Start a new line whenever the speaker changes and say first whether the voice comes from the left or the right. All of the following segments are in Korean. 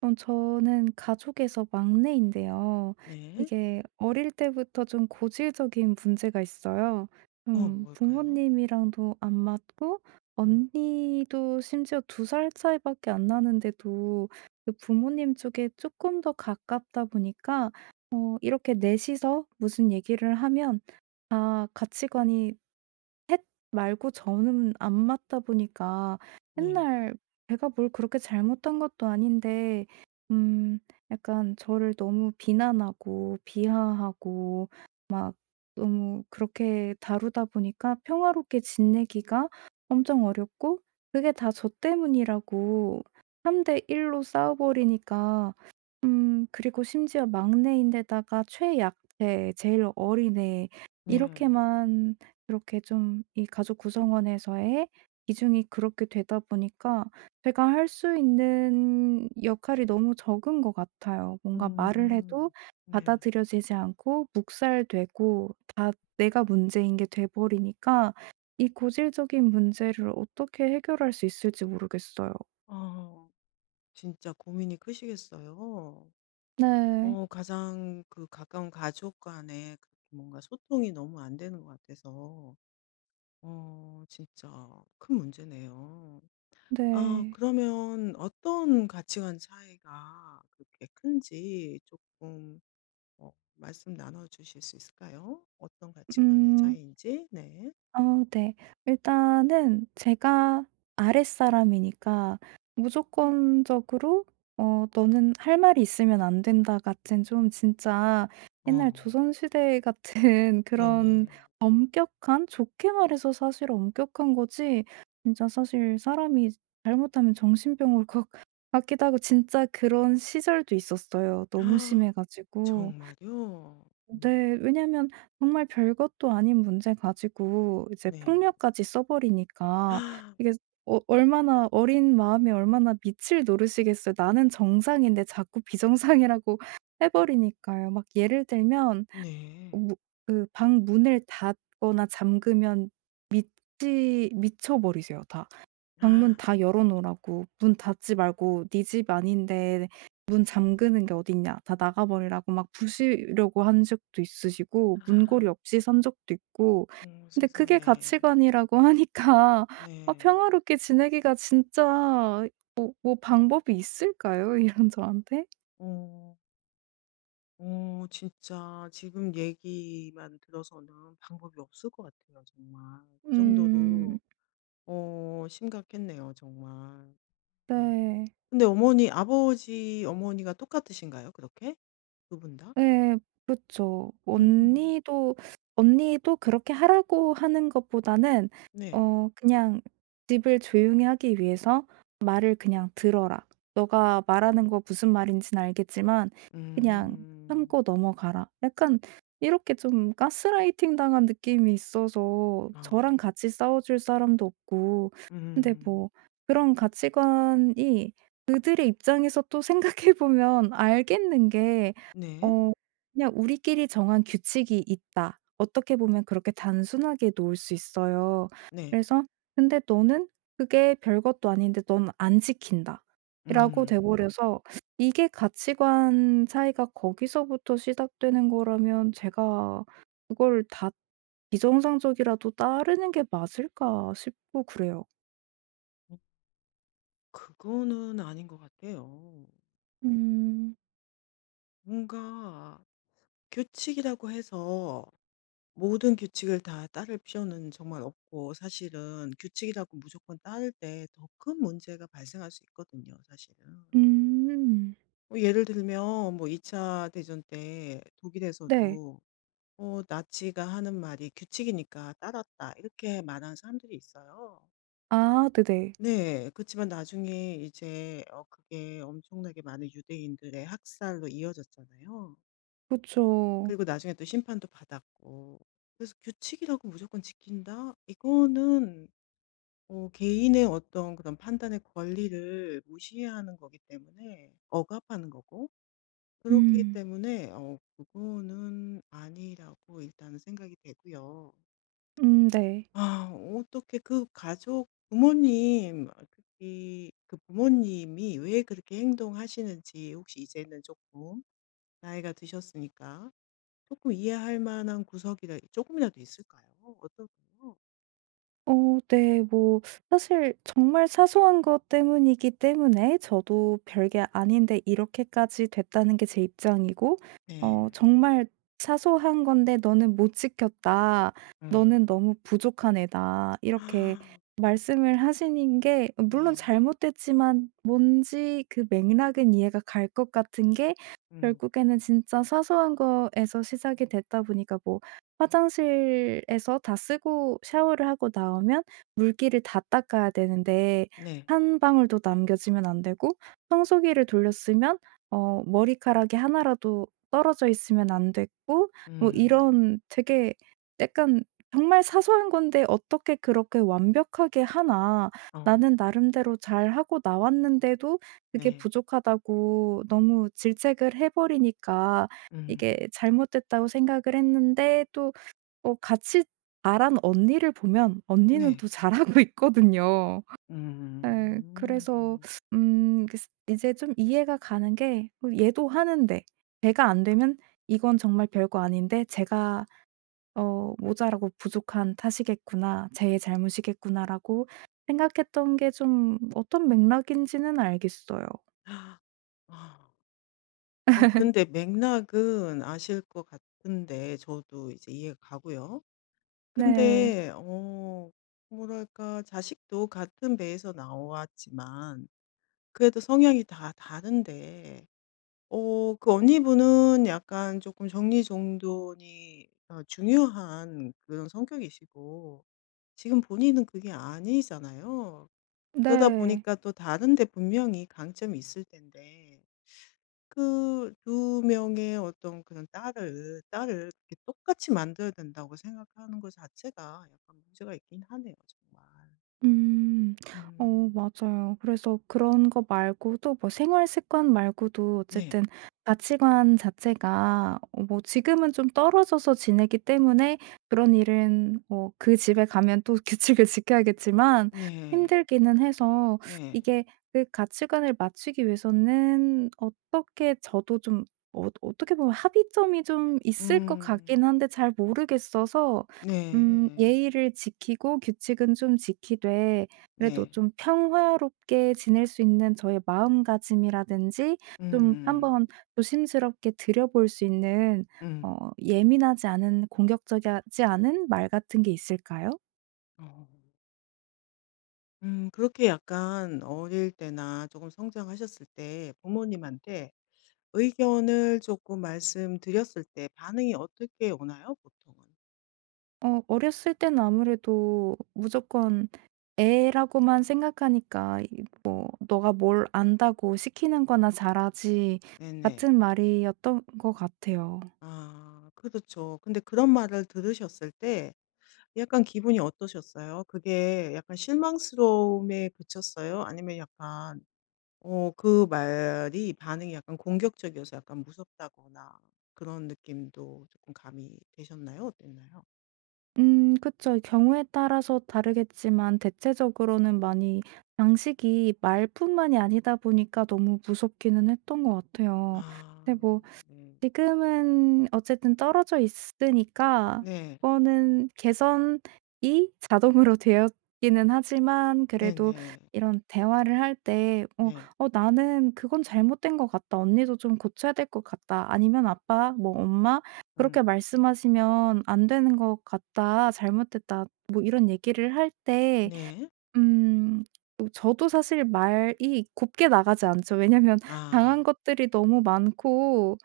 right: 저는 가족에서 막내인데요.
left: 네.
right: 이게 어릴 때부터 좀 고질적인 문제가 있어요. 좀
left: 뭘까요?
right: 부모님이랑도 안 맞고,
left: 음.
right: 언니도 심지어 두 살 차이밖에 안 나는데도 그 부모님 쪽에 조금 더 가깝다 보니까 이렇게 넷이서 무슨 얘기를 하면 다 가치관이 셋 말고 저는 안 맞다 보니까
left: 네.
right: 맨날 제가 뭘 그렇게 잘못한 것도 아닌데 음 약간 저를 너무 비난하고 비하하고 막 너무 그렇게 다루다 보니까 평화롭게 지내기가 엄청 어렵고, 그게 다 저 때문이라고 3대 1로 싸워 버리니까. 그리고 심지어 막내인데다가 최약태, 제일 어린애
left: 네.
right: 이렇게만, 이렇게 좀 이 가족 구성원에서의 비중이 그렇게 되다 보니까 제가 할 수 있는 역할이 너무 적은 것 같아요. 뭔가 말을 해도
left: 음. 네.
right: 받아들여지지 않고 묵살되고 다 내가 문제인 게 돼 버리니까 이 고질적인 문제를 어떻게 해결할 수 있을지 모르겠어요.
left: 아, 진짜 고민이 크시겠어요.
right: 네.
left: 가장 그 가까운 가족 간에 그렇게 뭔가 소통이 너무 안 되는 것 같아서 진짜 큰 문제네요. 아,
right: 네.
left: 그러면 어떤 가치관 차이가 그렇게 큰지 조금 말씀 나눠 주실 수 있을까요? 어떤 가치관의
right: 음.
left: 차이인지? 네.
right: 어 네. 일단은 제가 아랫사람이니까 무조건적으로 "너는 할 말이 있으면 안 된다." 같은 좀 진짜 옛날
left: 어.
right: 조선시대 같은 그런
left: 네네.
right: 엄격한, 좋게 말해서 사실 엄격한 거지 진짜 사실 사람이 잘못하면 정신병 올 것 같기도 하고. 진짜 그런 시절도 있었어요, 너무 심해 가지고.
left: 정말요? 음.
right: 네. 왜냐면 정말 별것도 아닌 문제 가지고 이제
left: 네.
right: 폭력까지 써 버리니까. 이게 얼마나, 어린 마이 얼마나 밑을 노르시겠어요. 나는 정상인데 자꾸 비정상이라고 해 버리니까요. 막 예를 들면
left: 네.
right: 무 그방 문을 닫거나 잠그면 밑이 미쳐 버리세요 다. 방문 다 열어 놓으라고. 문 닫지 말고 "네 집 아닌데 문 잠그는 게 어딨냐. 다 나가 버리라."고 막 부수려고 한 적도 있으시고, 문고리
left: 아,
right: 없이 산 적도 있고. 근데 그게
left: 세상에.
right: 가치관이라고 하니까. 아,
left: 네.
right: 평화롭게 지내기가 진짜, 뭐 방법이 있을까요? 이런 저한테?
left: 어 진짜 지금 얘기만 들어서는 방법이 없을 것 같아요 정말. 그
right: 음.
left: 정도로 심각했네요 정말. 음.
right: 네.
left: 근데 어머니 아버지 어머니가 똑같으신가요 그렇게? 두 분 다?
right: 예. 그죠.
left: 음.
right: 언니도 그렇게 하라고 하는 것보다는
left: 네.
right: 그냥 집을 조용히 하기 위해서 "말을 그냥 들어라. 너가 말하는 거 무슨 말인는 알겠지만 그냥
left: 음.
right: 참고 넘어가라." 약간 이렇게 좀 가스라이팅 당한 느낌이 있어서
left: 아.
right: 저랑 같이 싸워 줄 사람도 없고. 근데
left: 음.
right: 뭐, 그런 가치관이 그들의 입장에서 또 생각해 보면 알겠는 게,
left: 네.
right: 어 그냥 우리끼리 정한 규칙이 있다, 어떻게 보면 그렇게 단순하게 놓을 수 있어요.
left: 네.
right: 그래서 "근데 너는 그게 별것도 아닌데 넌 안 지킨다." 이라고 돼
left: 음.
right: 버려서. 이게 가치관 차이가 거기서부터 시작되는 거라면 제가 그걸 다 비정상적이라도 따르는 게 맞을까 싶고 그래요.
left: 그거는 아닌 것 같아요.
right: 음.
left: 뭔가 규칙이라고 해서 모든 규칙을 다 따를 필요는 정말 없고 사실은 규칙이라고 무조건 따를 때 더 큰 문제가 발생할 수 있거든요, 사실은.
right: 음.
left: 뭐 예를 들면 뭐 2차 대전 때
right: 네.
left: 독일에서도 나치가 하는 말이 "규칙이니까 따랐다." 이렇게 말하는 사람들이 있어요.
right: 아, 네네.
left: 네. 그렇지만 나중에 이제 그게 엄청나게 많은 유대인들의 학살로 이어졌잖아요.
right: 그쵸.
left: 그리고 나중에 또 심판도 받았고. 그래서 '규칙이라고 무조건 지킨다.' 이거는 개인의 어떤 그런 판단의 권리를 무시하는 거기 때문에 억압하는 거고 그렇기
right: 음.
left: 때문에 그거는 아니라고 일단은 생각이 되고요.
right: 네.
left: 아, 어떻게 그 가족 부모님 특히 그 부모님이 왜 그렇게 행동하시는지 혹시 이제는 조금 나이가 드셨으니까 조금 이해할 만한 구석이라 조금이라도 있을까요? 어떨까요?
right: 어 네. 뭐 사실 정말 사소한 것 때문이기 때문에 저도 별게 아닌데 이렇게까지 됐다는 게 제 입장이고,
left: 네.
right: 정말 "사소한 건데 너는 못 지켰다. 너는
left: 음.
right: 너무 부족한 애다." 이렇게
left: 아,
right: 말씀을 하시는 게 물론
left: 네.
right: 잘못됐지만 뭔지 그 맥락은 이해가 갈 것 같은 게,
left: 음.
right: 결국에는 진짜 사소한 거에서 시작이 됐다 보니까. 뭐 화장실에서 다 쓰고 샤워를 하고 나오면 물기를 다 닦아야 되는데
left: 네.
right: 한 방울도 남겨지면 안 되고, 청소기를 돌렸으면 머리카락이 하나라도 떨어져 있으면 안 됐고. 뭐
left: 음.
right: 이런 되게 약간, 정말 사소한 건데 '어떻게 그렇게 완벽하게 하나.
left: 어.
right: 나는 나름대로 잘하고 나왔는데도 그게
left: 네.
right: 부족하다고 너무 질책을 해 버리니까
left: 음.
right: 이게 잘못됐다고' 생각을 했는데. 또 같이 잘한 언니를 보면 언니는
left: 네.
right: 또 잘하고 있거든요. 예.
left: 음.
right: 그래서 이제 좀 이해가 가는 게, 얘도 하는데 제가 안 되면 '이건 정말 별거 아닌데 제가 모자라고 부족한 탓이겠구나, 제 잘못이겠구나.'라고 생각했던 게 좀 어떤 맥락인지는 알겠어요.
left: 아. 근데 맥락은 아실 것 같은데 저도 이제 이해가 가고요.
right: 네.
left: 근데 뭐랄까 자식도 같은 배에서 나왔지만 그래도 성향이 다 다른데 그 언니분은 약간 조금 정리정돈이 중요한 그런 성격이시고 지금 본인은 그게 아니잖아요. 그러다
right: 네.
left: 보니까 또 다른데 분명히 강점이 있을 텐데 그 두 명의 어떤 그런 딸을 렇게 똑같이 만들어야 된다고 생각하는 것 자체가 약간 문제가 있긴 하네요 정말.
right: 음.
left: 음.
right: 맞아요. 그래서 그런 거 말고도 뭐 생활 습관 말고도,
left: 네.
right: 어쨌든 가치관 자체가, 뭐 지금은 좀 떨어져서 지내기 때문에 그런 일은, 뭐 그 집에 가면 또 규칙을 지켜야겠지만
left: 네.
right: 힘들기는 해서.
left: 네.
right: 이게 그 가치관을 맞추기 위해서는 어떻게 저도 좀, 어떻게 보면 합의점이 좀 있을 것 같긴
left: 음.
right: 한데 잘 모르겠어서. 음,
left: 네.
right: 예의를 지키고 규칙은 좀 지키되 그래도
left: 네.
right: 좀 평화롭게 지낼 수 있는 저의 마음가짐이라든지 좀
left: 음음음.
right: 한번 조심스럽게 들여볼 수 있는,
left: 음.
right: 어 예민하지 않은, 공격적이지 않은 말 같은 게 있을까요?
left: 어. 그렇게 약간 어릴 때나 조금 성장하셨을 때 부모님한테 의견을 조금 말씀드렸을 때 반응이 어떻게 오나요 보통은?
right: 어렸을 때는 아무래도 무조건 애라고만 생각하니까 이 뭐 "너가 뭘 안다고 시키는 거나 잘하지."
left: 네네.
right: 같은 말이었던 것 같아요.
left: 아, 그렇죠. 근데 그런 말을 들으셨을 때 약간 기분이 어떠셨어요? 그게 약간 실망스러움에 그쳤어요? 아니면 약간 그 말이 반응이 약간 공격적이어서 약간 무섭다거나 그런 느낌도 조금 감이 되셨나요? 어땠나요?
right: 음, 그쵸. 경우에 따라서 다르겠지만 대체적으로는 많이 방식이 말뿐만이 아니다 보니까 너무 무섭기는 했던 것 같아요. 근데
left: 아,
right: 뭐,
left: 네.
right: 지금은 어쨌든 떨어져 있으니까
left: 네.
right: 그거는 개선이 자동으로 되었기는 하지만, 그래도
left: 네네.
right: 이런 대화를 할 때 어
left: 네.
right: "어 나는 그건 잘못된 것 같다. 언니도 좀 고쳐야 될 것 같다." 아니면 "아빠, 뭐 엄마, 그렇게
left: 음.
right: 말씀하시면 안 되는 것 같다. 잘못됐다." 뭐 이런 얘기를 할때
left: 네.
right: 음, 저도 사실 말이 곱게 나가지 않죠. 왜냐면 당한
left: 아.
right: 것들이 너무 많고,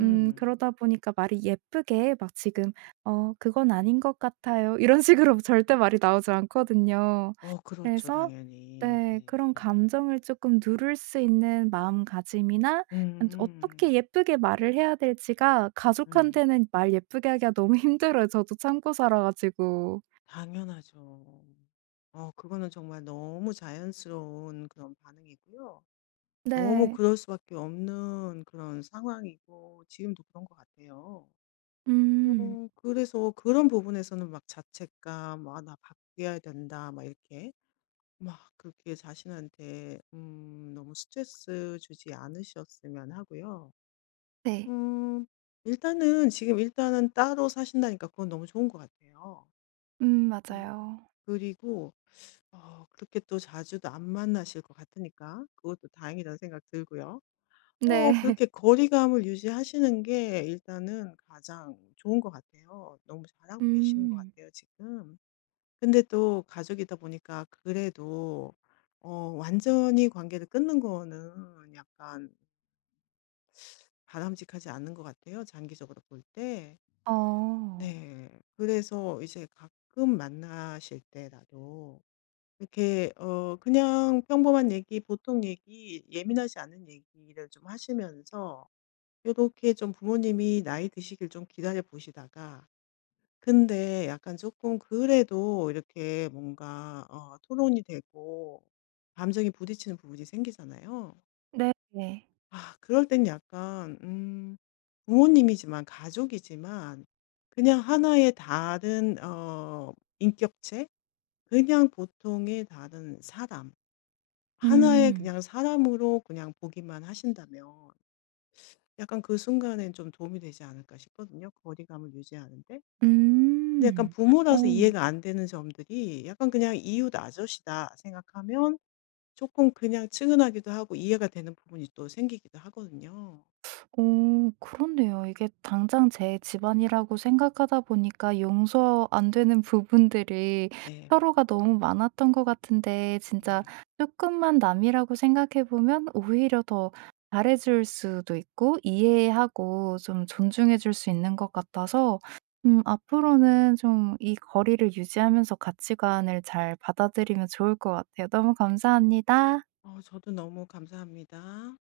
right: 그러다 보니까 말이 예쁘게, 막 지금 "어 그건 아닌 것 같아요." 이런 식으로 절대 말이 나오지 않거든요.
left: 그렇죠
right: 그래서
left: 당연히.
right: 네,
left: 네.
right: 그런 감정을 쪼끔 누를 수 있는 마음가짐이나, 어떻게
left: 음.
right: 예쁘게 말을 해야 될지가,
left: 음.
right: 가족한테는 말 예쁘게 하기가 너무 힘들어요, 저도 참고 살아 가지고.
left: 당연하죠. 그거는 정말 너무 자연스러운 그런 반응이고요. 너무
right: 네.
left: 그럴 수밖에 없는 그런 상황이고 지금도 그런 것 같아요.
right: 음.
left: 그래서 그런 부분에서는 막 자책감 '아 나 바뀌어야 된다.' 막 이렇게 막 그렇게 자신한테 너무 스트레스 주지 않으셨으면 하고요.
right: 네.
left: 음 일단은 지금 일단은 따로 사신다니까 그건 너무 좋은 것 같아요. 음
right: 맞아요.
left: 그리고 그렇게 또 자주도 안 만나실 것 같으니까 그것도 다행이라는 생각 들고요.
right: 네.
left: 그렇게 거리감을 유지하시는 게 일단은 가장 좋은 것 같아요. 너무 잘하고 계시는 것
right: 음.
left: 같아요 지금. 근데 또 가족이다 보니까 그래도 완전히 관계를 끊는 거는 약간 바람직하지 않은 것 같아요 장기적으로 볼 때.
right: 어.
left: 네. 그래서 이제 가끔 만나실 때라도 이렇게 그냥 평범한 얘기, 보통 얘기, 예민하지 않은 얘기를 좀 하시면서 요렇게 좀 부모님이 나이 드시길 좀 기다려 보시다가 근데 약간 조금 그래도 이렇게 뭔가 토론이 되고 감정이 부딪히는 부분이 생기잖아요.
right: 네네.
left: 아, 그럴 땐 약간 부모님이지만 가족이지만 그냥 하나의 다른 인격체, 그냥 보통의 다른 사람 하나의
right: 음.
left: 그냥 사람으로 그냥 보기만 하신다면 약간 그 순간엔 좀 도움이 되지 않을까 싶거든요, 거리감을 유지하는 데. 근데 약간
right: 음. 어.
left: 부모라서 이해가 안 되는 점들이 약간 그냥 이웃 아저씨다 생각하면 조금 그냥 측은하기도 하고 이해가 되는 부분이 또 생기기도 하거든요.
right: 오, 그렇네요. 이게 당장 제 집안이라고 생각하다 보니까 용서 안 되는 부분들이
left: 네.
right: 서로가 너무 많았던 것 같은데,
left: 네.
right: 진짜 조금만 남이라고 생각해 보면 오히려 더 잘해 줄 수도 있고 이해하고 좀 존중해 줄 수 있는 것 같아서, 앞으로는 좀 이 거리를 유지하면서 가치관을 잘 받아들이면 좋을 것 같아요. 너무 감사합니다.
left: 저도 너무 감사합니다.